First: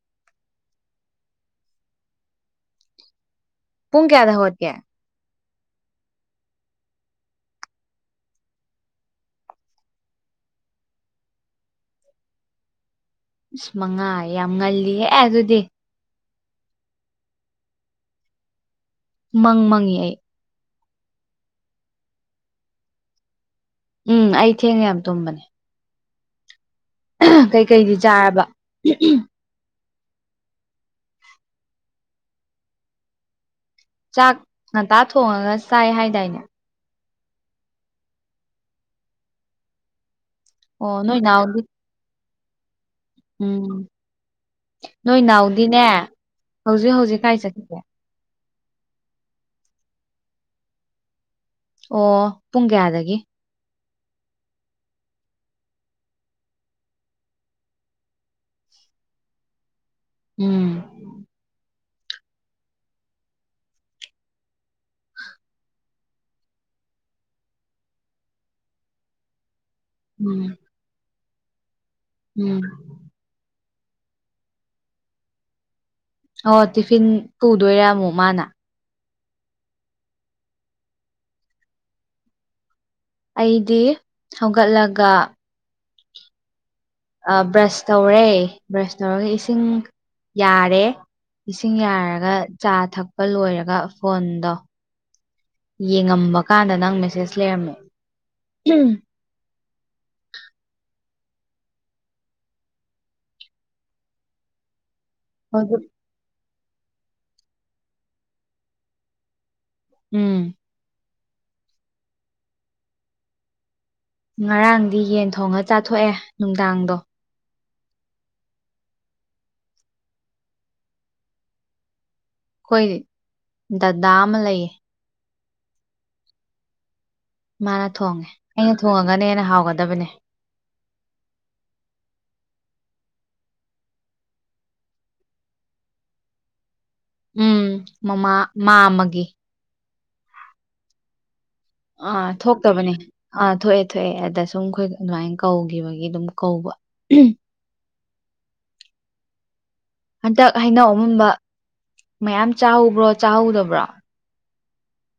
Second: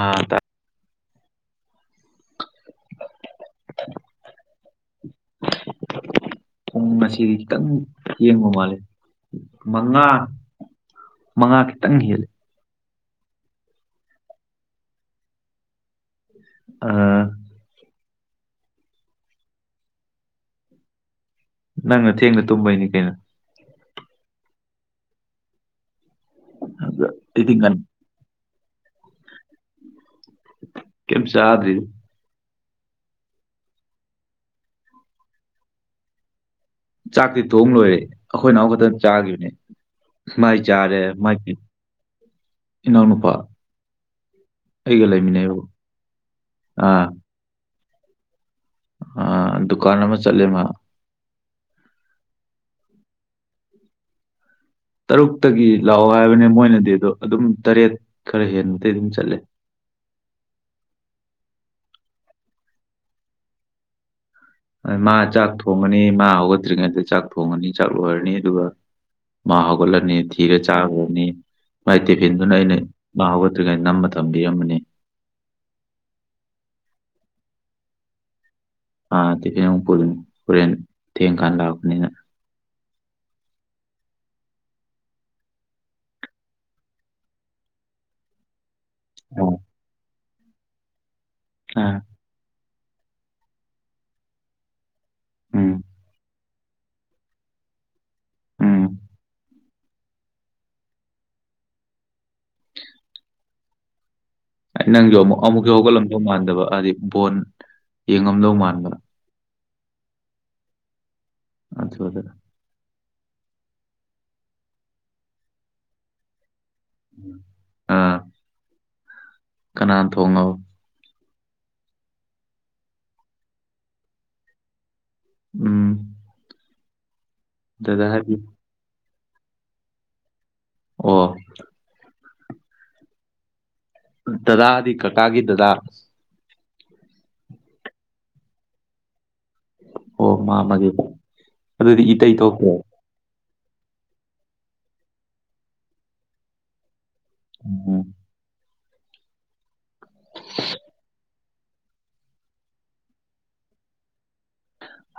ꯑꯥ ꯇ ꯄꯨꯡ ꯀꯌꯥꯗ ꯍꯧꯒꯠꯀꯦ ꯄꯨꯡ ꯉꯁꯤꯗꯤ ꯈꯤꯇꯪ ꯊꯦꯡꯕ ꯃꯥꯜꯂꯦ ꯃꯉꯥ ꯃꯉꯥ ꯈꯤꯇꯪ ꯍꯦꯜꯂꯦ ꯏꯁ ꯃꯉꯥꯌꯦ ꯌꯥꯝ ꯉꯜꯂꯤ ꯍꯦ ꯑꯗꯨꯗꯤ ꯑꯥ ꯃꯪ ꯃꯪꯉꯤ ꯑꯩ ꯅꯪꯅ ꯊꯦꯡꯅ ꯇꯨꯝꯕꯩꯅꯤ ꯀꯩꯅꯣ ꯎꯝ ꯑꯩ ꯊꯦꯡꯅ ꯌꯥꯝ ꯇꯨꯝꯕꯅꯤ ꯑꯗ [unintelligible] ꯑꯩꯗꯤ ꯉꯟ ꯀꯩꯀꯩꯗꯤ ꯆꯥꯔꯕ [unintelligible] ꯀꯦꯝ ꯆꯥꯗ꯭ꯔꯤ ꯆꯥꯛ ꯉꯟꯇꯥ ꯊꯣꯡꯉꯒ ꯆꯥꯏ ꯍꯥꯏꯗꯥꯏꯅꯦ ꯆꯥꯛꯇꯤ ꯊꯣꯡ ꯂꯣꯏꯔꯦ ꯑꯩꯈꯣꯏ ꯅꯥꯎ ꯈꯛꯇ ꯆꯥꯒꯤꯕꯅꯦ ꯃꯥꯏ ꯆꯥꯔꯦ ꯑꯣ ꯅꯣꯏ ꯃꯥꯏꯄꯤꯠ ꯅꯥꯎꯗꯤ ꯎꯝ ꯑꯩꯒ ꯅꯣꯏ ꯂꯩꯃꯤꯟꯅꯩꯕꯀꯣ ꯅꯥꯎꯗꯤꯅꯦ ꯍꯧꯖꯤꯛ ꯑꯥ ꯍꯧꯖꯤꯛ ꯀꯥꯏ ꯆꯠꯈꯤꯒꯦ ꯑꯥ ꯗꯨꯀꯥꯟ ꯑꯃ ꯆꯠꯂꯦ ꯃꯥ ꯑꯣ ꯄꯨꯡ ꯀꯌꯥꯗꯒꯤ ꯇꯔꯨꯛꯇꯒꯤ ꯂꯥꯛꯑꯣ ꯍꯥꯏꯕꯅꯦ ꯃꯣꯏꯅꯗꯤ ꯑꯗꯣ ꯑꯗꯨꯝ ꯇꯔꯦꯠ ꯈꯔ ꯍꯦꯟꯕꯗꯩ ꯑꯗꯨꯝ ꯆꯠꯂꯦ ꯎꯝ ꯃꯥ ꯆꯥꯛ ꯊꯣꯡꯉꯅꯤ ꯃꯥ ꯍꯧꯒꯠꯇ꯭ꯔꯤꯉꯩꯗꯩ ꯆꯥꯛ ꯊꯣꯡꯉꯅꯤ ꯆꯥꯛ ꯂꯣꯏꯔꯅꯤ ꯑꯗꯨꯒ ꯃꯥ ꯍꯧꯒꯠꯂꯅꯤ ꯎꯝ ꯊꯤꯔ ꯆꯥꯒ꯭ꯔꯅꯤ ꯃꯥꯏ ꯇꯤꯐꯤꯟꯗꯨꯅ ꯎꯝ ꯑꯩꯅ ꯃꯥ ꯍꯧꯒꯠꯇ꯭ꯔꯤꯉꯩ ꯅꯝꯃ ꯊꯝꯕꯤꯔꯝꯃꯅꯤ ꯑꯣ ꯇꯤꯐꯤꯟ ꯄꯨꯗꯣꯏꯔꯥ ꯃꯨꯛ ꯃꯥꯅ ꯑꯥ ꯇꯤꯐꯤꯟ ꯑꯃꯨꯛ ꯄꯨꯗꯨꯅꯦ ꯍꯣꯔꯦꯟ ꯊꯦꯡꯀꯥꯟ ꯂꯥꯛꯄꯅꯤꯅ ꯑꯩꯗꯤ ꯍꯧꯒꯠꯂꯒ ꯑꯥ ꯕ꯭ꯔꯁ ꯇꯧꯔꯦ ꯕ꯭ꯔꯁ ꯇꯧꯔꯒ ꯏꯁꯤꯡ ꯌꯥꯔꯦ ꯏꯁꯤꯡ ꯑꯥ ꯌꯥꯔꯒ ꯆꯥ ꯊꯛꯄ ꯂꯣꯏꯔꯒ ꯐꯣꯟꯗꯣ ꯎꯝ ꯌꯦꯡꯉꯝꯕ ꯀꯥꯟꯗ ꯅꯪ ꯃꯦꯁꯦꯁ ꯂꯩꯔꯝꯃꯦ ꯎꯝ [unintelligible] ꯅꯪꯖꯨ ꯑꯃꯨꯛ ꯑꯃꯨꯛꯁꯨ ꯍꯧꯖꯤꯛ ꯍꯧꯒꯠꯂꯝꯗꯧ ꯃꯥꯟꯗꯕ ꯍꯥꯏꯗꯤ ꯕꯣꯟ ꯌꯦꯡꯉꯝꯗꯧ ꯃꯥꯟꯕ ꯎꯝ [unintelligible] ꯉꯔꯥꯡꯗꯤ ꯌꯦꯟ ꯊꯣꯡꯉ ꯆꯥꯊꯣꯛꯑꯦ ꯅꯨꯡꯗꯥꯡꯗꯣ ꯀꯅꯥ ꯊꯣꯡꯉꯕ ꯑꯩꯈꯣꯏ ꯗꯗꯥ ꯑꯃ ꯂꯩꯌꯦ ꯎꯝ ꯃꯥꯅ ꯗꯗꯥ ꯊꯣꯡꯉꯦ ꯍꯥꯏꯕꯤꯌꯨ ꯑꯩꯅ ꯊꯣꯡꯉꯒꯅ ꯍꯦꯟꯅ ꯍꯥꯎꯒꯗꯕꯅꯦ ꯑꯣ ꯗꯗꯥꯗꯤ ꯀꯀꯥꯒꯤ ꯗꯗꯥ ꯎꯝ ꯃꯃꯥ ꯃꯥꯝꯃꯒꯤ ꯑꯣ ꯃꯥꯝꯃꯒꯤ ꯑꯗꯨꯗꯤ ꯑꯥ ꯏꯇꯩ ꯊꯣꯛꯇꯦ ꯊꯣꯛꯇꯕꯅꯦ ꯑꯥ ꯊꯣꯛꯑꯦ ꯊꯣꯛꯑꯦ ꯑꯗ ꯁꯨꯝ ꯑꯩꯈꯣꯏ ꯑꯗꯨꯃꯥꯏꯟ ꯀꯧꯒꯤꯕꯒꯤ ꯑꯗꯨꯝ ꯀꯧꯕ [unintelligible] ꯑꯣ ꯍꯟꯇꯛ ꯍꯩꯅꯧ ꯑꯃꯨꯟꯕ ꯃꯌꯥꯝ ꯆꯥꯍꯧꯕ꯭ꯔꯣ ꯆꯥꯍꯧꯗꯕ꯭ꯔꯣ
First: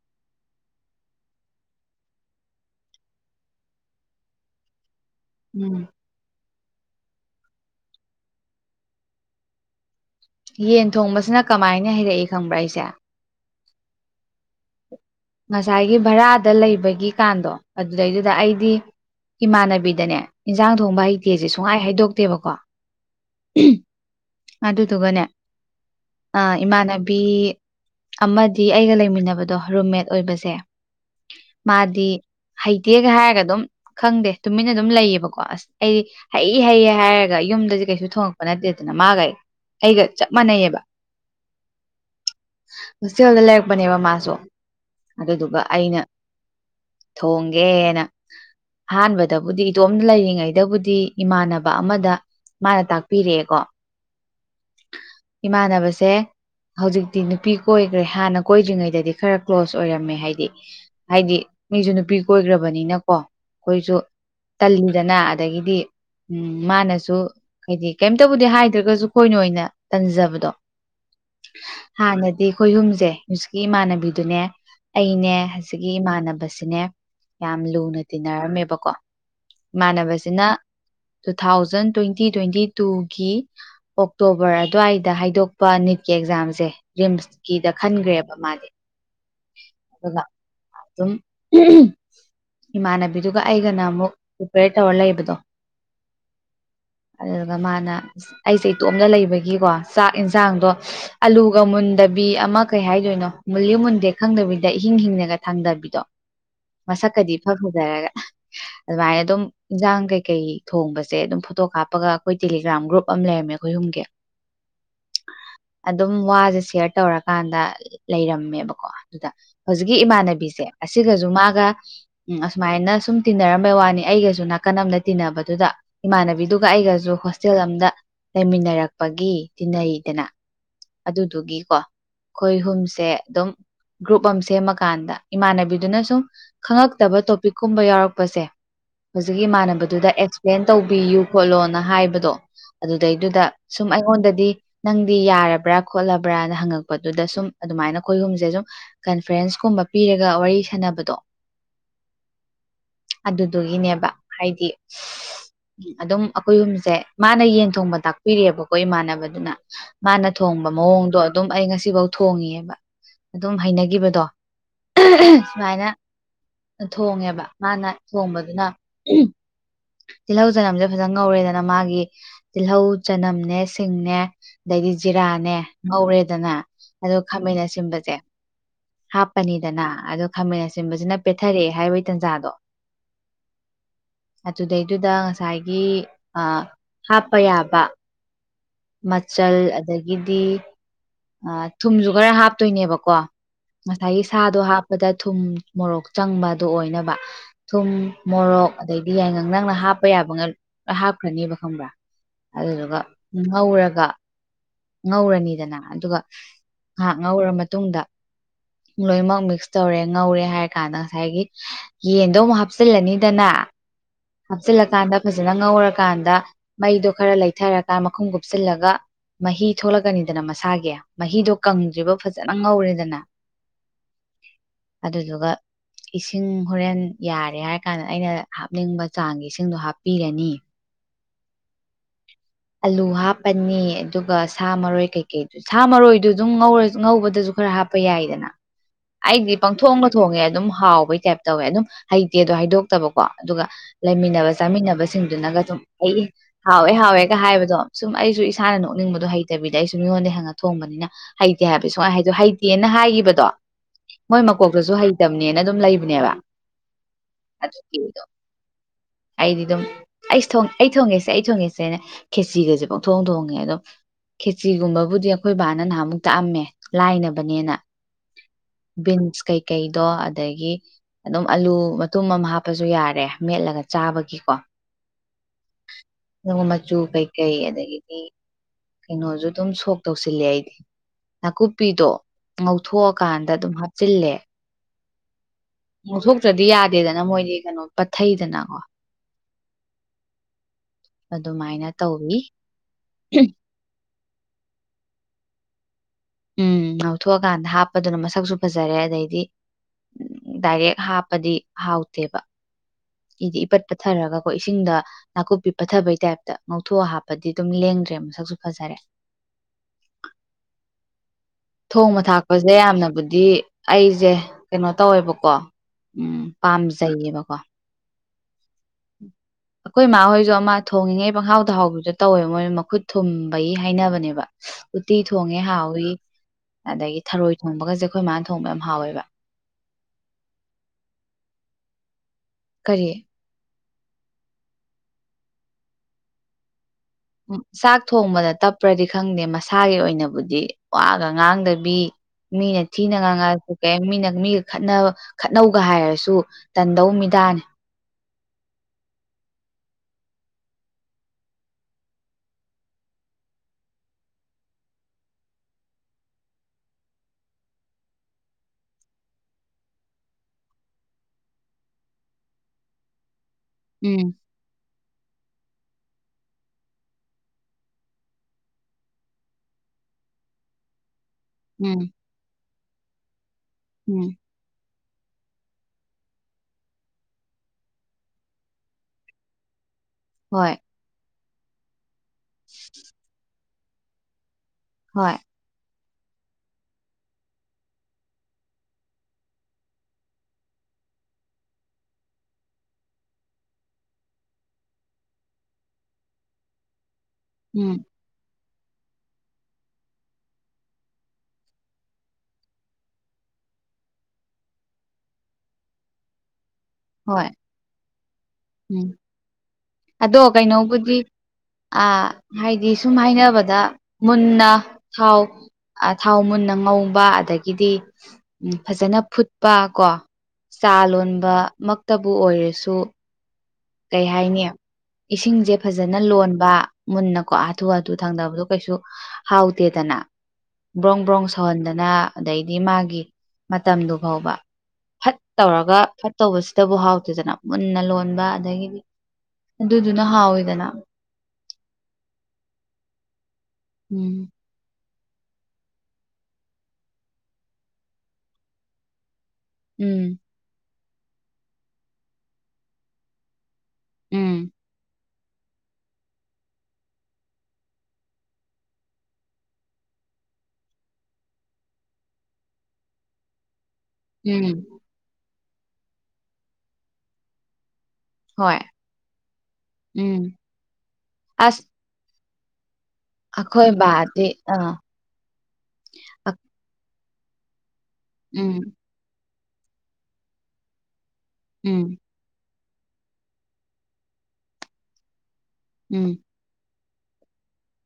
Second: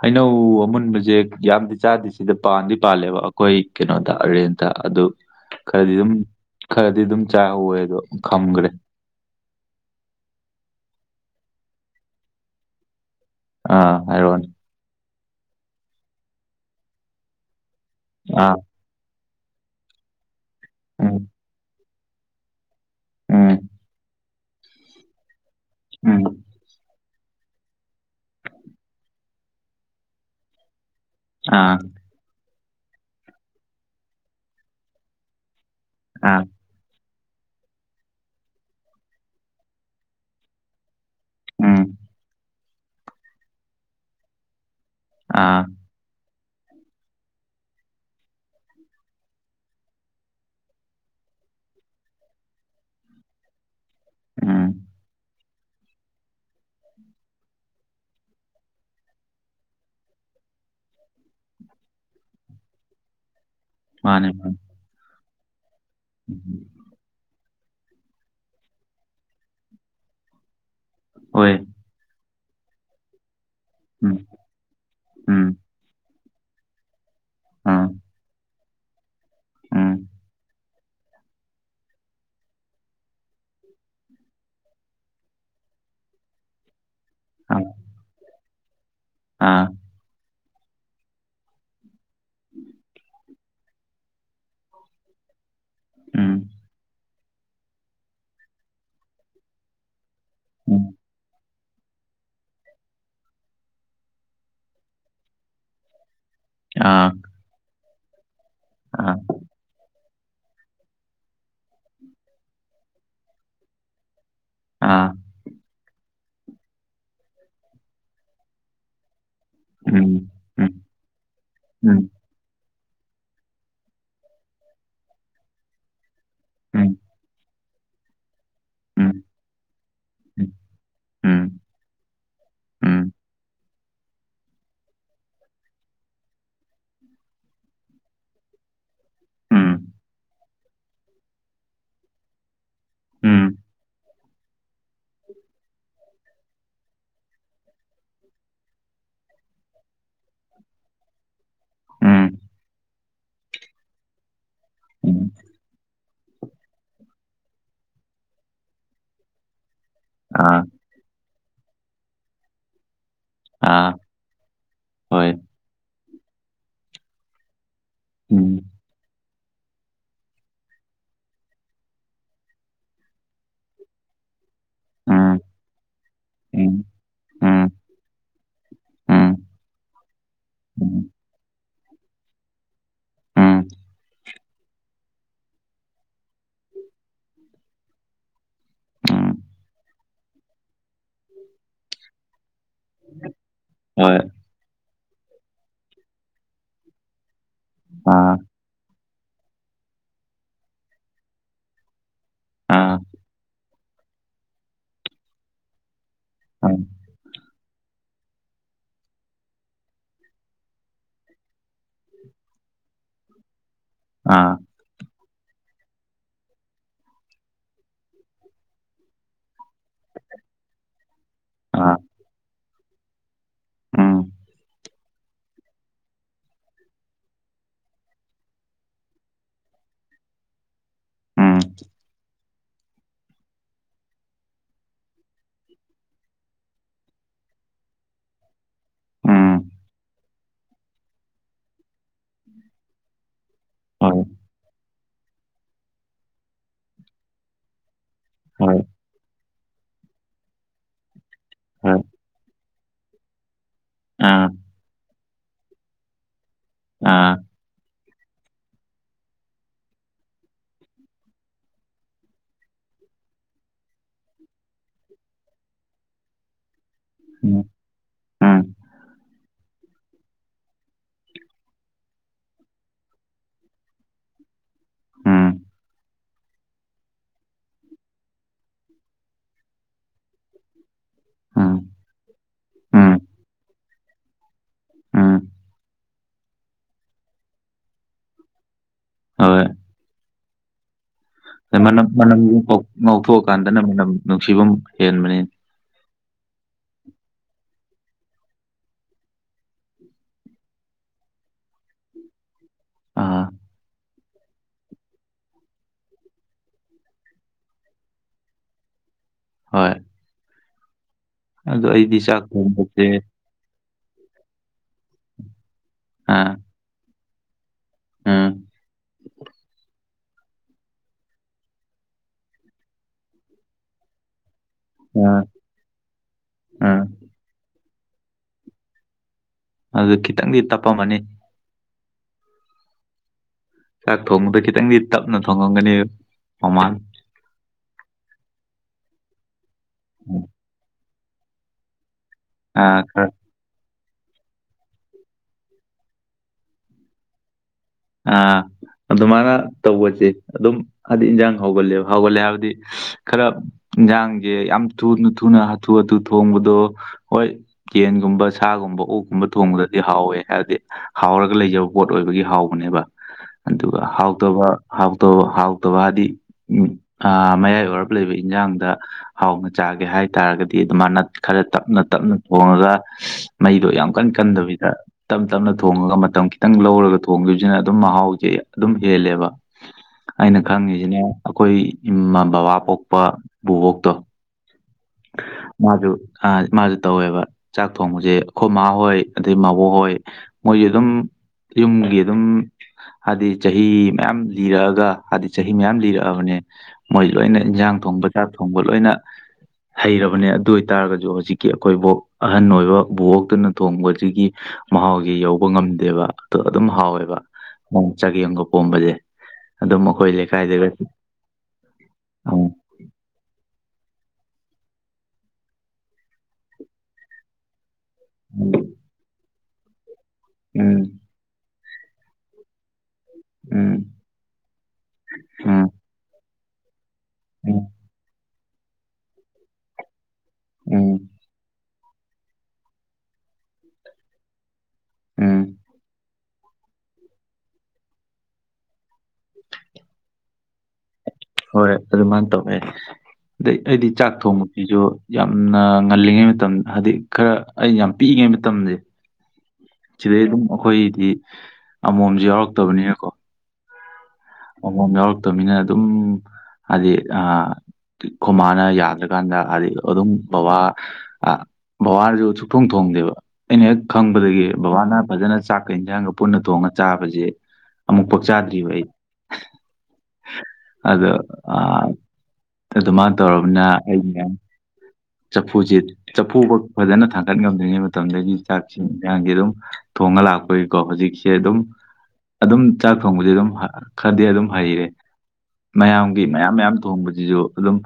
ꯍꯩꯅꯧ ꯑꯃꯨꯟꯕꯖꯤ ꯌꯥꯝꯗꯤ ꯆꯥꯗꯦ ꯁꯤꯗ ꯄꯥꯟꯗꯤ ꯄꯥꯜꯂꯦꯕ ꯑꯩꯈꯣꯏ ꯀꯩꯅꯣꯗ ꯔꯦꯟꯗ ꯑꯗꯨ ꯎꯝ ꯈꯔꯗꯤ ꯑꯗꯨꯝ ꯈꯔꯗꯤ ꯑꯗꯨꯝ ꯆꯥꯍꯧꯋꯦꯗꯣ ꯈꯝꯈ꯭ꯔꯦ ꯌꯦꯟ ꯊꯣꯡꯕꯁꯤꯅ ꯀꯃꯥꯏꯅ ꯍꯩꯔꯛꯏ ꯈꯪꯕ꯭ꯔꯥ ꯑꯩꯁꯦ ꯑꯥ ꯍꯥꯏꯔꯛꯑꯣꯅꯦ ꯉꯁꯥꯏꯒꯤ ꯚꯔꯥꯗ ꯂꯩꯕꯒꯤꯀꯥꯟꯗꯣ ꯑꯗꯨꯗꯩꯗꯨꯗ ꯑꯥ ꯑꯩꯗꯤ ꯏꯃꯥꯟꯅꯕꯤꯗꯅꯦ ꯏꯟꯖꯥꯡ ꯊꯣꯡꯕ ꯎꯝ ꯍꯩꯇꯦꯁꯦ ꯁꯨꯡꯍꯥꯏ ꯍꯩꯗꯣꯛꯇꯦꯕꯀꯣ ꯎꯝ ꯑꯗꯨꯗꯨꯒꯅꯦ ꯎꯝ ꯑ ꯏꯃꯥꯅ ꯕꯤ ꯑꯃꯗꯤ ꯑꯩꯒ ꯂꯩꯃꯤꯟꯅꯕꯗꯣ ꯔꯨꯝꯃꯦꯠ ꯑꯣꯏꯕꯁꯦ ꯑꯥ ꯃꯥꯗꯤ ꯍꯩꯇꯦꯒ ꯍꯥꯏꯔꯒ ꯑꯗꯨꯝ ꯈꯪꯗꯦ ꯇꯨꯃꯤꯟꯅ ꯑꯗꯨꯝ ꯂꯩꯌꯦꯕꯀꯣ ꯑꯁ ꯑꯩꯗꯤ ꯑꯥ ꯍꯩꯌꯦ ꯍꯩꯌꯦ ꯍꯥꯏꯔꯒ ꯌꯨꯝꯗꯗꯤ ꯀꯩꯁꯨ ꯊꯣꯡꯉꯛꯄ ꯅꯠꯇꯦꯗꯅ ꯃꯥꯒ ꯑꯩꯒ ꯆꯞ ꯃꯥꯟꯅꯩꯌꯦꯕ ꯎꯝ ꯍꯣꯁꯇꯦꯜꯗ ꯂꯩꯔꯛꯄꯅꯦꯕ ꯃꯥꯁꯨ ꯑꯗꯨꯗꯨꯒ ꯑꯥ ꯑꯩꯅ ꯊꯣꯡꯒꯦꯅ ꯑꯍꯥꯟꯕꯗꯕꯨꯗꯤ ꯏꯇꯣꯝ ꯂꯩꯔꯤꯉꯩꯗꯕꯨꯗꯤ ꯏꯃꯥꯟꯅꯕ ꯑꯃꯗ ꯃꯥꯅ ꯇꯥꯛꯄꯤꯔꯛꯑꯦꯀꯣ ꯎꯝ ꯏꯃꯥꯟꯅꯕꯁꯦ ꯍꯧꯖꯤꯛꯇꯤ ꯅꯨꯄꯤ ꯀꯣꯏꯈ꯭ꯔꯦ ꯍꯥꯟꯅ ꯀꯣꯏꯗ꯭ꯔꯤꯉꯩꯗꯗꯤ ꯈꯔ ꯀ꯭ꯂꯣꯁ ꯑꯣꯏꯔꯝꯃꯦ ꯍꯥꯏꯗꯤ ꯍꯥꯏꯗꯤ ꯃꯤꯁꯨ ꯅꯨꯄꯤ ꯀꯣꯏꯈ꯭ꯔꯕꯅꯤꯅ ꯀꯣ ꯑꯩꯈꯣꯏꯁꯨ ꯃꯥꯅꯦ ꯃꯥꯅꯦ ꯇꯜꯂꯤꯗꯅ ꯑꯗꯒꯤꯗꯤ ꯎꯝ ꯃꯥꯅꯁꯨ ꯍꯥꯏꯗꯤ ꯀꯩꯝꯇꯕꯨꯗꯤ ꯍꯥꯏꯗ꯭ꯔꯒꯁꯨ ꯑꯩꯈꯣꯏꯅ ꯑꯣꯏꯅ ꯇꯟꯖꯕꯗꯣ ꯍꯣꯏ ꯍꯥꯟꯅꯗꯤ ꯑꯩꯈꯣꯏꯍꯨꯝꯁꯦ ꯍꯧꯖꯤꯛꯀꯤ ꯎꯝ ꯏꯃꯥꯟꯅꯕꯤꯗꯨꯅꯦ ꯑꯩꯅꯦ ꯎꯝ ꯍꯧꯖꯤꯛꯀꯤ ꯏꯃꯥꯟꯅꯕꯁꯤꯅꯦ ꯌꯥꯝ ꯑꯥ ꯂꯨꯅ ꯇꯤꯟꯅꯔꯝꯃꯦꯕꯀꯣ ꯎꯝ ꯏꯃꯥꯟꯅꯕꯁꯤꯅ ꯇꯨ ꯊꯥꯎꯖꯟ ꯇ꯭ꯋꯦꯟꯇꯤ ꯇ꯭ꯋꯦꯟꯇꯤ ꯇꯨꯒꯤ ꯑꯣꯛ ꯇꯣꯕꯔ ꯑꯗꯨ꯭ꯋꯥꯏꯗ ꯍꯥꯏꯗꯣꯛꯄ ꯅꯤꯠꯀꯤ ꯑꯦꯛꯖꯥꯝꯁꯦ ꯑꯥ ꯔꯤꯝꯁꯀꯤꯗ ꯈꯟꯈ꯭ꯔꯦꯕ ꯃꯥꯗꯤ ꯑꯥ ꯑꯗꯨꯒ ꯑꯗꯨꯝ ꯏꯃꯥꯟꯅꯕꯤꯗꯨꯒ ꯑꯩꯒꯅ ꯑꯃꯨꯛ ꯄ꯭ꯔꯤꯄꯦꯌꯔ ꯇꯧꯔ ꯂꯩꯕꯗꯣ ꯎꯝ ꯑꯗꯨꯗꯨꯒ ꯃꯥꯅ ꯑꯩꯁꯦ ꯏꯇꯣꯝꯅ ꯂꯩꯕꯒꯤꯀꯣ ꯆꯥꯛ ꯌꯦꯟꯁꯥꯡꯗꯣ ꯎꯝ ꯑꯂꯨ ꯒ ꯃꯨꯟꯗꯕꯤ ꯑꯃ ꯀꯩ ꯍꯥꯏꯗꯣꯏꯅꯣ ꯃꯨꯜꯂꯤ ꯃꯨꯟꯗꯦ ꯈꯪꯗꯕꯤꯗ ꯏꯍꯤꯡ ꯍꯤꯡꯅꯒ ꯊꯥꯡꯗꯕꯤꯗꯣ ꯑꯥ ꯃꯁꯛꯀꯗꯤ ꯏꯐ ꯐꯖꯔꯒ ꯑꯥ ꯑꯗꯨꯃꯥꯏꯅ ꯑꯗꯨꯝ ꯏꯟꯖꯥꯡ ꯀꯩ ꯀꯩ ꯊꯣꯡꯕꯁꯦ ꯑꯗꯨꯝ ꯐꯣꯇꯣ ꯀꯥꯞꯄꯒ ꯑꯩꯈꯣꯏ ꯇꯦꯂꯤꯒ꯭ꯔꯥꯝ ꯒ꯭ꯔꯨꯞ ꯑꯃ ꯂꯩꯔꯝꯃꯦ ꯑꯩꯈꯣꯏ ꯍꯨꯝꯒꯤ ꯑꯥ ꯑꯗꯨꯝ ꯋꯥꯁꯦ ꯁꯦꯌꯔ ꯇꯧꯔꯀꯥꯟꯗ ꯂꯩꯔꯝꯃꯦꯕꯀꯣ ꯑꯗꯨꯗ ꯍꯧꯖꯤꯛꯀꯤ ꯎꯝ ꯏꯃꯥꯟꯅꯕꯤꯁꯦ ꯎꯝ ꯑꯁꯤꯒꯁꯨ ꯃꯥꯒ ꯎꯝ ꯁꯨꯃꯥꯏꯅ ꯁꯨꯝ ꯇꯤꯟꯅꯔꯝꯕꯩ ꯋꯥꯅꯤ ꯑꯩꯒꯁꯨ ꯅꯥꯀꯟ ꯑꯃꯗ ꯇꯤꯟꯅꯕꯗꯨꯗ ꯏꯃꯥꯟꯅꯕꯤꯗꯨꯒ ꯎꯝ ꯑꯩꯒꯁꯨ ꯍꯣꯁ ꯍꯣꯁꯇꯦꯜ ꯑꯃꯗ ꯎꯝ ꯂꯩꯃꯤꯟꯅꯔꯛꯄꯒꯤ ꯇꯤꯟꯅꯩꯗꯅ ꯎꯝ ꯎꯝ ꯑꯗꯨꯗꯨꯒꯤꯀꯣ ꯈꯣꯏꯍꯨꯝꯁꯦ ꯎꯝ ꯑꯗꯨꯝ ꯒ꯭ꯔꯨꯞ ꯑꯃ ꯁꯦꯝꯃꯀꯥꯟꯗ ꯏꯃꯥꯟꯅꯕꯤꯗꯨꯅ ꯁꯨꯝ ꯈꯪꯉꯛꯇꯕ ꯇꯣꯄꯤꯛꯀꯨꯝꯕ ꯌꯥꯎꯔꯛꯄꯁꯦ ꯍꯧꯖꯤꯛꯀꯤ ꯏꯃꯥꯟꯅꯕꯗꯨꯗ ꯑꯦꯛꯁꯄ꯭ꯂꯦꯟ ꯇꯧꯕꯤꯌꯨ ꯈꯣꯠꯂꯣꯅ ꯍꯥꯏꯕꯗꯣ ꯑꯗꯨꯗꯩꯗꯨꯗ ꯎꯝ ꯁꯨꯝ ꯑꯩꯉꯣꯟꯗꯗꯤ ꯅꯪꯗꯤ ꯌꯥꯔꯕ꯭ꯔꯥ ꯈꯣꯠꯂꯕ꯭ꯔꯥꯅ ꯍꯪꯉꯛꯄꯗꯨꯗ ꯁꯨꯝ ꯑꯗꯨꯃꯥꯏꯅ ꯑꯩꯈꯣꯏ ꯑꯍꯨꯝꯁꯦ ꯁꯨꯝ ꯀꯟꯐ꯭ꯔꯦꯟꯁ ꯀꯨꯝꯕ ꯄꯤꯔꯒ ꯋꯥꯔꯤ ꯁꯥꯟꯅꯕꯗꯣ ꯎꯝ ꯎꯝ ꯑꯗꯨꯗꯨꯒꯤꯅꯦꯕ ꯍꯥꯏꯗꯤ ꯎꯝ ꯎꯝ ꯑꯗꯨꯝ ꯑꯩꯈꯣꯏꯍꯨꯝꯁꯦ ꯃꯥꯅ ꯌꯦꯟ ꯊꯣꯡꯕ ꯇꯥꯛꯄꯤꯔꯛꯑꯦꯕꯀꯣ ꯏꯃꯥꯟꯅꯕꯗꯨꯅ ꯃꯥꯅ ꯑꯥ ꯊꯣꯡꯕ ꯃꯑꯣꯡꯗꯣ ꯑꯗꯨꯝ ꯑꯩ ꯉ ꯁꯤꯐꯧ ꯊꯣꯡꯉꯤꯌꯦꯕ ꯑꯗꯨꯝ ꯑꯥ ꯍꯩꯅꯈꯤꯕꯗꯣ ꯍꯣꯏ ꯁꯨꯃꯥꯏꯅ ꯊꯣꯡꯉꯦꯕ ꯃꯥꯅ ꯊꯣꯡꯕꯗꯨꯅ ꯇꯤꯜꯍꯧ ꯆꯅꯝꯁꯦ ꯐꯖꯅ ꯉꯧꯔꯦꯗꯅ ꯃꯥꯒꯤ ꯇꯤꯜꯍꯧ ꯆꯅꯝꯅꯦ ꯁꯤꯡꯅꯦ ꯑꯗꯩꯗꯤ ꯖꯤꯔꯥꯅꯦ ꯉꯧꯔꯦꯗꯅ ꯑꯗꯨ ꯈꯥꯃꯦꯟ ꯑꯁꯤꯟꯕꯁꯦ ꯍꯥꯞꯄꯅꯤꯗꯅ ꯑꯗꯣ ꯈꯥꯃꯦꯟ ꯑꯁꯤꯟꯕꯁꯤꯅ ꯄꯦꯊꯔꯛꯑꯦ ꯍꯥꯏꯕꯒꯤ ꯇꯟꯖꯥꯗꯣ [inaudible] ꯑꯗꯩꯗꯨꯗ ꯉꯁꯥꯏꯒꯤ ꯑꯥ ꯍꯥꯞꯄ ꯌꯥꯕ ꯃꯆꯜ ꯑꯗꯒꯤꯗꯤ ꯊꯨꯝꯁꯨ ꯈꯔ ꯍꯥꯞꯇꯣꯏꯅꯦꯕꯀꯣ ꯉꯁꯥꯏꯒꯤ ꯁꯥꯗꯣ ꯍꯥꯞꯄꯗ ꯊꯨꯝ ꯃꯣꯔꯣꯛ ꯆꯪꯕꯗ ꯑꯣꯏꯅꯕ ꯊꯨꯝ ꯃꯣꯔꯣꯛ ꯑꯗꯩꯒꯤ ꯌꯥꯏꯉꯪ ꯅꯪꯅ ꯍꯥꯞꯄ ꯌꯥꯕꯉꯩ ꯂꯣꯏꯅ ꯍꯥꯞꯈ꯭ꯔꯅꯦꯕ ꯈꯪꯕ꯭ꯔꯥ ꯑꯗꯨꯗꯨꯒ ꯎ ꯉꯧꯔꯒ ꯉꯧꯔꯅꯤꯗꯅ ꯑꯗꯨꯒ ꯉꯥꯏꯍꯥꯛ ꯉꯧꯔ ꯃꯇꯨꯡꯗ ꯂꯣꯏꯅꯃꯛ ꯃꯤꯛꯁ ꯇꯧꯔꯦ ꯉꯧꯔꯦ ꯍꯥꯏꯔ ꯀꯥꯟꯗ ꯉꯁꯥꯏꯒꯤ ꯌꯦꯟꯗꯣ ꯑꯃꯨꯛ ꯍꯥꯞꯆꯤꯜꯂꯅꯤꯗꯅ ꯍꯥꯞꯆꯤꯜꯂꯀꯥꯟꯗ ꯐꯖꯅ ꯉꯧꯔꯀꯥꯟꯗ ꯃꯩꯗꯣ ꯈꯔ ꯂꯩꯊꯔ ꯒ ꯃꯈꯨꯝ ꯀꯨꯞꯁꯤꯜꯂꯒ ꯃꯍꯤ ꯊꯣꯛꯂꯛꯀꯅꯤꯗꯅ ꯃꯁꯥꯒꯤ ꯃꯍꯤꯗꯣ ꯀꯪꯗ꯭ꯔꯤꯕ ꯐꯖꯅ ꯉꯧꯔꯦꯗꯅ ꯑꯗꯨꯏꯗꯨꯒ ꯏꯁꯤꯡ ꯍꯣꯔꯦꯟ ꯌꯥꯔꯦ ꯍꯥꯏꯔ ꯀꯥꯟꯗ ꯑꯩꯅ ꯍꯥꯞꯅꯤꯡꯕ ꯆꯥꯡꯒꯤ ꯏꯁꯤꯡꯗꯣ ꯍꯥꯞꯄꯤꯔꯅꯤ ꯑꯂꯨ ꯍꯥꯞꯄꯅꯤ ꯑꯗꯨꯒ ꯁꯥ ꯃꯔꯣꯏ ꯀꯩꯀꯩꯗꯨ ꯁꯥ ꯃꯔꯣꯏꯗꯨ ꯑꯗꯨꯝ ꯉꯧꯕꯗꯁꯨ ꯈꯔ ꯍꯥꯞꯄ ꯌꯥꯏꯗꯅ ꯑꯩꯗꯤ ꯄꯪꯊꯣꯡꯗ ꯊꯣꯡꯉꯦ ꯑꯗꯨꯝ ꯍꯥꯎꯕꯩ ꯇꯥꯏꯞ ꯇꯧꯋꯦ ꯑꯗꯨꯝ ꯍꯩꯇꯦꯗꯣ ꯍꯩꯗꯣꯛꯇꯕꯀꯣ ꯑꯗꯨꯒ ꯂꯩꯃꯤꯟꯅꯕ ꯆꯥꯃꯤꯟꯅꯕꯁꯤꯡꯗꯨꯅꯒ ꯑꯗꯨꯝ ꯑꯩ ꯍꯥꯎꯋꯦ ꯍꯥꯎꯋꯦ ꯍꯥꯏꯕꯗꯣ ꯁꯨꯝ ꯑꯩꯁꯨ ꯏꯁꯥꯅ ꯅꯣꯛꯅꯤꯡꯕꯗꯣ ꯍꯩꯇꯕꯤꯗ ꯑꯩꯁꯨ ꯃꯤꯉꯣꯟꯗ ꯍꯪꯉ ꯊꯣꯡꯕꯅꯤꯅ ꯍꯩꯇꯦ ꯍꯥꯏꯕ ꯁꯨꯛꯍꯥꯏ ꯍꯥꯏꯗꯣꯛ ꯍꯩꯇꯦꯅ ꯍꯥꯏꯈꯤꯕꯗꯣ ꯃꯣꯏ ꯃꯀꯣꯛꯇꯁꯨ ꯍꯩ ꯍꯩꯇꯝꯅꯦꯅ ꯑꯗꯨꯝ ꯂꯩꯕꯅꯦꯕ ꯑꯩꯗꯤ ꯑꯗꯨꯝ ꯑꯩꯁ ꯊꯣꯡ ꯑꯩ ꯊꯣꯡꯉꯦꯁꯦ ꯑꯩ ꯊꯣꯡꯒꯁꯦꯅ ꯈꯦꯆ꯭ꯔꯤꯒꯁꯦ ꯄꯣꯛꯊꯣꯡ ꯊꯣꯡꯉꯦ ꯑꯗꯨꯝ ꯈꯦꯆꯤꯒꯨꯝꯕꯕꯨꯗꯤ ꯑꯩꯈꯣꯏ ꯕꯥꯅ ꯅꯍꯥꯟꯃꯨꯛ ꯇꯥꯛꯑꯝꯃꯦ ꯂꯥꯏꯅꯕꯅꯦꯅ ꯕꯤꯟꯁ ꯀꯩꯀꯩꯗꯣ ꯑꯗꯒꯤ ꯑꯗꯨꯝ ꯑꯂꯨ ꯃꯇꯨꯝ ꯑꯃ ꯍꯥꯞꯄꯁꯨ ꯌꯥꯔꯦ ꯃꯦꯠꯂꯒ ꯆꯥꯕꯒꯤꯀꯣ ꯑꯗꯨꯒ ꯆꯨ ꯀꯩꯀꯩ ꯑꯗꯒꯤꯗꯤ ꯀꯩꯅꯣꯁꯨ ꯑꯗꯨꯝ ꯁꯣꯛ ꯇꯧꯁꯤꯜꯂꯦ ꯑꯩꯗꯤ ꯅꯥꯀꯨꯞꯄꯤꯗꯣ ꯉꯧꯊꯣꯛꯑꯀꯥꯟꯗ ꯑꯗꯨꯝ ꯍꯥꯞꯆꯤꯜꯂꯦ ꯎꯝ ꯉꯧꯊꯣꯛꯇ꯭ꯔꯗꯤ ꯌꯥꯗꯦꯗꯅ ꯃꯣꯏꯗꯤ ꯀꯩꯅꯣ ꯄꯠꯊꯩꯗꯅꯀꯣ [inaudible] ꯍꯣꯏ ꯑꯗꯨꯃꯥꯏꯅ ꯃꯅꯝ ꯇꯧꯋꯤ ꯃꯅꯝ ꯉꯧꯊꯣꯛꯑꯀꯥꯟꯗꯅ ꯃꯅꯝ ꯅꯨꯡꯁꯤꯐꯝ ꯍꯦꯟꯕꯅꯤ ꯎꯝ ꯉꯧꯊꯣꯛꯑꯀꯥꯟꯗ ꯍꯥꯞꯄꯗꯨꯅ ꯃꯁꯛꯁꯨ ꯐꯖꯔꯦ ꯑꯗꯩꯗꯤ ꯎ ꯗꯥꯏꯔꯦꯛ ꯍꯥꯞꯄꯗꯤ ꯍꯥꯎꯇꯦꯕ ꯑꯥ ꯏꯗꯤ ꯏꯄꯠ ꯄꯠ ꯊꯔꯒꯀꯣ ꯏꯁꯤꯡꯗ ꯅꯥꯀꯨꯞꯄꯤ ꯄꯠꯊꯕꯒꯤ ꯇꯥꯏꯞꯇ ꯉꯧꯊꯣꯛꯑ ꯍꯥꯞꯄꯗꯤ ꯑꯗꯨꯝ ꯂꯦꯡꯗ꯭ꯔꯦ ꯃꯁꯛꯁꯨ ꯐꯖꯔꯦ ꯍꯣꯏ ꯑꯗꯣ ꯑꯩꯗꯤ ꯊꯣꯡꯕ ꯆꯥꯛ ꯊꯥꯛꯄꯁꯦ ꯊꯣꯡꯕꯁꯦ ꯌꯥꯝꯅꯕꯨꯗꯤ ꯑꯩꯖꯦ ꯀꯩꯅꯣ ꯇꯧꯋꯦꯕꯀꯣ ꯎꯝ ꯄꯥꯝꯖꯩꯌꯦꯕꯀꯣ ꯎꯝ ꯎ [inaudible] ꯑꯩꯈꯣꯏ ꯏꯃꯥꯍꯣꯏꯁꯨ ꯑꯃ ꯊꯣꯡꯉꯤꯉꯩ ꯄꯪꯍꯥꯎ ꯇꯍꯥꯎꯕꯗꯣ ꯇꯧꯋꯦꯕ ꯃꯣꯏꯅ ꯃꯈꯨꯠ ꯊꯨꯝꯕꯒꯤ ꯍꯥꯏꯅꯕꯅꯦꯕ [unintelligible] ꯎꯇꯤ ꯑꯥ ꯊꯣꯡꯉꯦ ꯍꯥꯎꯋꯤ ꯑꯥ ꯑꯗꯒꯤ ꯊꯔꯣꯏ ꯊꯣꯡꯕꯒꯖꯦ ꯑꯩꯈꯣꯏ ꯃꯥꯅ ꯊꯣꯡꯕ ꯌꯥꯝ ꯍꯥꯎꯋꯦꯕ ꯑꯗꯨ ꯈꯤꯇꯪꯗꯤ ꯇꯞꯄꯝꯃꯅꯤ ꯀꯔꯤ ꯆꯥꯛ ꯊꯣꯡꯕꯗ ꯈꯤꯇꯪꯗꯤ ꯇꯞꯅ ꯊꯣꯡꯉꯝꯒꯅꯤ ꯃꯃꯥꯅ ꯎꯝ ꯆꯥꯛ ꯊꯣꯡꯕꯗ ꯇꯞꯄ꯭ꯔꯗꯤ ꯈꯪꯗꯦ ꯃꯁꯥꯒꯤ ꯑꯣꯏꯅꯕꯨꯗꯤ ꯋꯥꯒ ꯉꯥꯡꯗꯕꯤ ꯃꯤꯅ ꯑꯥ ꯊꯤꯅ ꯈꯔ ꯉꯥꯡ ꯉꯛ ꯑꯖꯨ ꯀꯩꯝ ꯃꯤꯅ ꯃꯤꯒ ꯈꯠꯅ ꯈꯠꯅꯧꯒ ꯍꯥꯏꯔꯁꯨ ꯇꯟꯗꯧ ꯃꯤꯗꯥꯅꯤ ꯑꯥ ꯑꯗꯨꯃꯥꯏꯅ ꯇꯧꯕꯁꯦ ꯑꯗꯨꯝ ꯍꯥꯏꯗꯤ ꯏꯟꯁꯥꯡ ꯍꯧꯒꯠꯂꯦꯕ ꯍꯧꯒꯜꯂꯦ ꯍꯥꯏꯕꯗꯤ ꯈꯔ ꯌꯦꯟꯖꯥꯡꯁꯦ ꯌꯥꯝ ꯊꯨꯅ ꯊꯨꯅ ꯍꯥꯊꯨ ꯍꯥꯊꯨ ꯊꯣꯡꯕꯗꯣ ꯍꯣꯏ ꯌꯦꯟꯒꯨꯝꯕ ꯁꯥꯒꯨꯝꯕ ꯑꯣꯛ ꯀꯨꯝꯕ ꯊꯣꯡꯕꯗꯗꯤ ꯍꯥꯎꯋꯦ ꯍꯥꯢꯕꯗꯤ ꯍꯥꯎꯔꯒ ꯂꯩꯖꯕ ꯄꯣꯠ ꯑꯣꯢꯕꯒꯤ ꯍꯥꯎ ꯕꯅꯦꯕ ꯑꯗꯨꯒ ꯎꯝ ꯍꯥꯎꯇꯕ ꯍꯥꯎꯇꯕ ꯍꯥꯎ ꯕꯕꯥꯗꯤ ꯃꯌꯥꯏ ꯑꯣꯏꯔꯞ ꯂꯩꯕ ꯏꯟꯖꯥꯡꯗ ꯍꯥꯎꯅ ꯆꯥꯒꯦ ꯍꯥꯏꯇꯥꯔꯒꯗꯤ ꯑꯗꯨ ꯃꯥꯅ ꯈꯔ ꯎꯝ ꯇꯞꯅ ꯇꯞꯅ ꯊꯣꯡꯉꯒ [unintelligible] ꯃꯩꯗꯣ ꯌꯥꯝ ꯎꯝ ꯀꯟ ꯀꯟꯗꯕꯤꯗ ꯇꯞ ꯇꯞꯅ ꯊꯣꯡꯉꯒ ꯃꯇꯝ ꯈꯤꯇꯪ ꯂꯧꯔꯒ ꯊꯣꯡꯈꯤꯕꯁꯤꯅ ꯑꯗꯨꯝ ꯃꯍꯥꯎꯖꯦ ꯑꯗꯨꯝ ꯍꯦꯜꯂꯦꯕ ꯑꯩꯅ ꯍꯣꯏ ꯈꯪꯉꯤꯁꯤꯅ ꯑꯩꯈꯣꯏ ꯏꯃꯥ ꯕꯕꯥ ꯄꯣꯛꯄ ꯕꯕꯣꯛꯇꯣ ꯍꯣꯏ ꯃꯥꯖꯨ ꯑ ꯃꯥꯖꯨꯇꯧꯋꯦꯕ ꯆꯥꯛ ꯊꯣꯡꯕꯁꯦ ꯑꯩꯈꯣꯏꯃꯥ ꯍꯣꯏ ꯑꯗꯩ ꯃꯥꯕꯣꯛ ꯍꯣꯏ ꯃꯣꯏꯖꯨ ꯑꯗꯨꯝ ꯌꯨꯝꯒꯤ [unintelligible] ꯑꯗꯨꯝ ꯍꯥꯏꯗꯤ ꯆꯍꯤ ꯃꯌꯥꯝ ꯂꯤꯔꯛꯑꯒ ꯍꯥꯏꯗꯤ ꯆꯍꯤ ꯃꯌꯥꯝ ꯂꯤꯔꯛꯑꯕꯅꯦ ꯃꯣꯏ ꯂꯣꯏꯅ ꯏꯟꯖꯥꯡ ꯎꯝ ꯊꯣꯡꯕ ꯆꯥꯛ ꯊꯣꯡꯕ ꯂꯣꯏꯅ ꯍꯩꯔꯕꯅꯦ ꯑꯗꯨ ꯑꯣꯏꯇꯥꯔꯒꯖꯨ ꯍꯧꯖꯤꯛꯀꯤ ꯑꯩꯈꯣꯏ ꯕꯣꯛ ꯑꯍꯟ ꯑꯣꯏꯕ ꯕꯣꯛꯇꯨꯅ ꯊꯣꯡꯕꯖꯤꯒꯤ ꯃꯍꯥꯎꯒꯤ ꯌꯧꯕ ꯉꯝꯗꯦꯕ ꯑꯗꯣ ꯑꯗꯨꯝ ꯍꯥꯎ ꯑꯦꯕ ꯍꯣꯏ ꯆꯒꯦꯝꯒ ꯎꯝ ꯄꯣꯝꯕꯖꯦ ꯑꯗꯣ ꯀꯩꯅꯣꯕꯨꯗꯤ ꯑ ꯎꯝ ꯍꯥꯏꯗꯤ ꯁꯨꯝ ꯍꯥꯏꯅꯕꯗ ꯃꯨꯟꯅ ꯊꯥꯎ ꯑ ꯊꯥꯎ ꯃꯨꯟꯅ ꯉꯧꯕ ꯑꯗꯒꯤꯗꯤ ꯎꯝ ꯐꯖꯅ ꯐꯨꯠꯄ ꯀꯣ ꯆꯥ ꯎꯝ ꯂꯣꯟꯕ ꯃꯛꯇꯕꯨ ꯑꯣꯏꯔꯁꯨ ꯎꯝ ꯀꯩ ꯍꯥꯏꯅꯤ ꯏꯁꯤꯡꯁꯦ ꯎꯝ ꯐꯖꯅ ꯂꯣꯟꯕ ꯃꯨꯟꯅꯀꯣ ꯎꯝ ꯍꯥꯊꯨ ꯍꯥꯊꯨ ꯊꯥꯡꯗꯕꯗꯣ ꯀꯩꯁꯨ ꯍꯥꯎꯇꯦꯗꯅ ꯎꯝ ꯕ꯭ꯔꯣꯡ ꯕ꯭ꯔꯣꯡ ꯁꯧꯍꯟꯗꯅ ꯅ ꯑꯗꯩꯗꯤ ꯃꯥꯒꯤ ꯃꯇꯝꯗꯣ ꯐꯥꯎꯕ ꯐꯠ ꯎꯝ ꯇꯧꯔꯒ ꯐꯠ ꯇꯧꯕꯁꯤꯗꯕꯨ ꯍꯥꯎꯇꯦꯗꯅ ꯃꯨꯟꯅ ꯂꯣꯟꯕ ꯑꯗꯒꯤꯗꯤ ꯑꯗꯨꯗꯨꯅ ꯍꯥꯎꯋꯦꯗꯅ ꯍꯣꯏ ꯑꯗꯨꯃꯥꯏꯅ ꯇꯧꯋꯦ ꯑꯗꯩ ꯑꯗꯤ ꯑꯩꯗꯤ ꯆꯥꯛ ꯎꯝ ꯊꯣꯡꯕꯕꯖꯤꯖꯨ ꯌꯥꯝꯅ ꯉꯜꯂꯤꯉꯩ ꯃꯇꯝ ꯍꯥꯏꯗꯤ ꯈꯔ ꯑꯩ ꯌꯥꯝ ꯄꯤꯛꯏꯉꯩ ꯃꯇꯝꯁꯦ ꯎꯝ ꯁꯤꯗꯩ ꯑꯗꯨꯝ ꯑꯩꯈꯣꯏꯗꯤ ꯑꯃꯣꯝꯁꯨ ꯌꯥꯎꯔꯛꯇꯕꯅꯤꯅꯀꯣ ꯎꯝ ꯑꯃꯣꯝ ꯌꯥꯎꯔꯛꯇꯕꯅꯤꯅ ꯑꯗꯨꯝ ꯍꯥꯏꯗꯤ ꯑ ꯈꯣꯃꯥꯅ ꯌꯥꯗ꯭ꯔꯀꯥꯟꯗ ꯍꯥꯏꯗꯤ ꯑꯗꯨꯝ ꯕꯕꯥ ꯑ ꯕꯕꯥꯁꯨ ꯁꯨꯛꯊꯣꯡ ꯊꯣꯡꯗꯦꯕ ꯑꯩꯅ ꯍꯦꯛ ꯈꯪꯕꯗꯒꯤ ꯎꯝ ꯕꯕꯥꯅ ꯐꯖꯅ ꯆꯥꯛꯀ ꯌꯦꯟꯖꯥꯡꯒ ꯄꯨꯟꯅ ꯊꯣꯡꯉꯒ ꯆꯥꯕꯁꯦ ꯑꯃꯨꯛ ꯄꯛ ꯍꯣꯏ ꯆꯥꯗ꯭ꯔꯤꯕ ꯑꯩ [unintelligible] ꯎꯝ ꯑꯗꯣ ꯑꯁ ꯑꯥ ꯑꯗꯨꯃꯥꯏꯅ ꯇꯧꯔꯕꯅꯤꯅ ꯑꯩꯈꯣꯏ ꯑꯩꯖꯦ ꯕꯥꯗꯤ ꯑꯥ ꯆꯐꯨꯁꯤ ꯆꯐꯨ ꯐꯧ ꯐꯖꯅ ꯊꯥꯡꯒꯠ ꯉꯝꯗ꯭ꯔꯤꯉꯩ ꯃꯇꯝꯗꯒꯤ ꯎꯝ ꯆꯥꯛꯁꯤ ꯏꯟꯁꯥꯡꯁꯦ ꯑꯗꯨꯝ ꯊꯣꯡꯉ ꯂꯥꯛꯄꯒꯤꯀꯣ ꯍꯧꯖꯤꯛꯁꯤ ꯁꯦ ꯑꯗꯨꯝ ꯎꯝ ꯑꯗꯨꯝ ꯆꯥꯛ ꯊꯣꯡꯕꯖꯦ ꯑꯗꯨꯝ ꯈꯔꯗꯤ ꯑꯗꯨꯝ ꯍꯩꯔꯦ ꯎꯝ ꯃꯌꯥꯝꯒꯤ ꯃꯌꯥꯝ ꯃꯌꯥꯝ ꯊꯣꯡꯕꯖꯤꯖꯨ ꯑꯗꯨꯝ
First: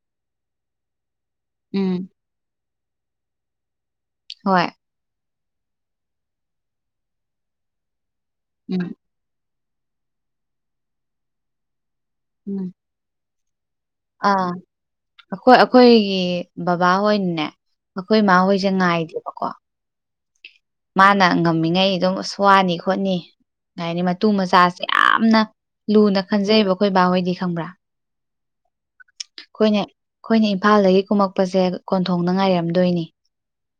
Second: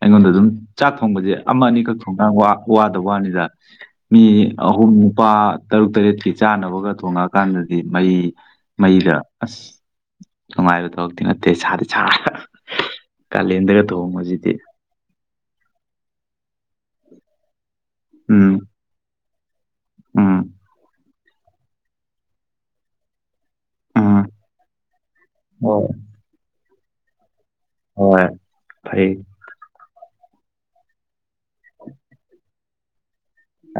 ꯑꯩꯉꯣꯟꯗ ꯑꯗꯨꯝ ꯆꯥꯛ ꯊꯣꯡꯕꯖꯦ ꯑꯃ ꯑꯅꯤꯈꯛ ꯎꯝ ꯊꯣꯡꯒ ꯋꯥꯗꯕ ꯋꯥꯅꯤꯗ ꯃꯤ ꯍꯣꯏ ꯑꯍꯨꯝ ꯅꯨꯄꯥ ꯇꯔꯨꯛ ꯇꯔꯦꯠꯀꯤ ꯆꯥꯅꯕꯒ ꯊꯣꯡꯉꯛꯑꯀꯥꯟꯗꯗꯤ ꯃꯩ ꯎꯝ ꯃꯩꯗ ꯑꯥꯁ ꯅꯨꯡꯉꯥꯢꯕ ꯊꯕꯛꯇꯤ ꯅꯠꯇꯦ ꯁꯥꯗꯤ ꯁꯥ INAUDIBLE ꯀꯥꯂꯦꯟꯗꯒ ꯑꯥ ꯊꯣꯡꯕꯁꯤꯗꯤ ꯑꯈꯣꯏ ꯑꯈꯣꯏꯒꯤ ꯕꯕꯥꯍꯣꯏꯅꯥꯅꯦ ꯑꯩꯈꯣꯏ ꯎꯝ ꯃꯥꯍꯣꯏꯖꯦ ꯉꯥꯏꯗꯦꯕꯀꯣ ꯎꯝ ꯃꯥꯅ ꯉꯝꯃꯤꯉꯩ ꯑꯗꯨꯝ ꯑꯥꯁ ꯋꯥꯅꯤ- ꯈꯣꯠꯅꯤ ꯀꯩ ꯍꯥꯏꯅꯤ ꯎꯝ ꯃꯇꯨ- ꯃꯆꯥꯖꯦ ꯌꯥꯝꯅꯥ ꯂꯨꯅ ꯈꯟꯖꯩꯕ ꯑꯩꯈꯣꯏ ꯕꯥꯍꯣꯏꯗꯤ ꯈꯪꯕ꯭ꯔꯥ ꯍꯣꯏꯌꯦ ꯐꯩ ꯈꯣꯏꯅ ꯈꯣꯏꯅ ꯏꯝꯐꯥꯜꯗꯒꯤ ꯀꯨꯝꯃꯛꯄꯖꯦ ꯀꯣꯟꯊꯣꯡꯗ ꯉꯥꯏꯔꯝꯗꯣꯏꯅꯤ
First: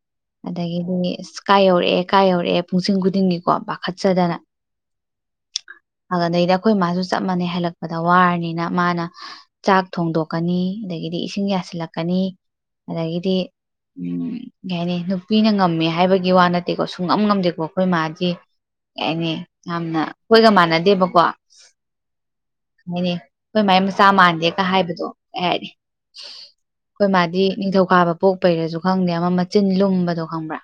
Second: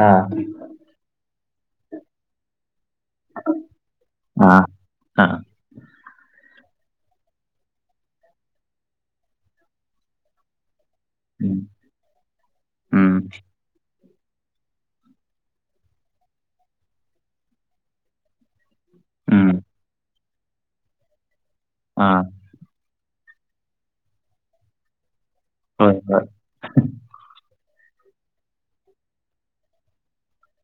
ꯑꯥ ꯑꯗꯒꯤꯗꯤ ꯑꯥꯁ ꯀꯥꯏ ꯌꯧꯔꯛꯑꯦ- ꯀꯥꯏ ꯌꯧꯔꯛꯑꯦ ꯄꯨꯡꯁꯤꯡ ꯈꯨꯗꯤꯡꯒꯤꯀꯣ ꯄꯥꯈꯠꯆꯗꯅꯥ ꯑꯥ ꯑꯥ ꯑꯗꯗꯩꯗꯥ ꯈꯣꯏ ꯃꯥꯖꯨ ꯆꯞ ꯃꯥꯟꯅꯩ ꯍꯜꯂꯛꯄꯗ ꯋꯥꯔꯅꯤꯅ ꯃꯥꯅ ꯆꯥꯛ ꯊꯣꯡꯗꯣꯛꯀꯅꯤ ꯑꯗꯒꯤꯗꯤ ꯏꯁꯤꯡ ꯎꯝ ꯌꯥꯁꯤꯜꯂꯛꯀꯅꯤ ꯎꯝ ꯑꯗꯒꯤꯗꯤ ꯎꯝ ꯀꯩ ꯍꯥꯏꯅꯤ ꯅꯨꯄꯤꯅ ꯉꯝꯃꯦ ꯍꯥꯏꯕꯒꯤ ꯋꯥ ꯅꯠꯇꯦꯀꯣ ꯁꯨꯉꯝ ꯉꯝꯗꯦꯀꯣ ꯈꯣꯏ ꯃꯥꯗꯤ ꯀꯩ ꯍꯥꯏꯅꯤ ꯎꯝ ꯌꯥꯝꯅ ꯈꯣꯏꯒ ꯃꯥꯟꯅꯗꯦꯕꯀꯣ ꯑꯥꯑꯥ ꯍꯥꯏꯅꯤ ꯈꯣꯏ ꯃꯥꯏ ꯃꯆꯥ ꯃꯥꯟꯗꯦꯒ ꯍꯥꯏꯕꯗꯣ ꯑꯩ ꯍꯥꯏꯗꯤ ꯍꯣꯏ ꯍꯣꯏ ꯈꯣꯏ ꯃꯥꯗꯤ ꯅꯤꯡꯊꯧꯀꯥꯕ ꯄꯣꯛꯄꯩꯔꯖꯨ ꯈꯪꯗꯦꯉꯣ ꯃꯆꯤꯟꯨ ꯂꯨꯝ ꯕꯗꯣ ꯈꯪꯕ꯭ꯔꯥ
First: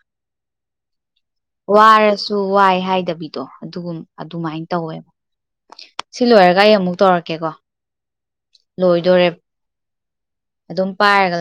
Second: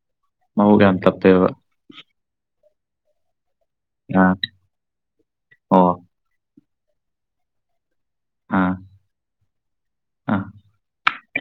ꯃꯕꯨꯛ ꯌꯥꯝ ꯇꯞꯄꯦꯕ ꯋꯥꯔꯁꯨ- ꯋꯥꯏ ꯍꯥꯏꯗꯕꯤꯗꯣ ꯑꯗꯨꯒꯨꯝ ꯑꯥ ꯑꯗꯨꯃꯥꯏꯅ ꯇꯧꯌꯦꯕ ꯑꯣ ꯁꯤ ꯂꯣꯏꯔ ꯒꯥ ꯑꯩ ꯑꯃꯨꯛ ꯇꯧꯔꯛꯀꯦꯀꯣ ꯑꯥ ꯂꯣꯏꯗꯣꯔꯦ ꯑꯥ ꯑꯗꯨꯝ ꯄꯥꯏꯔ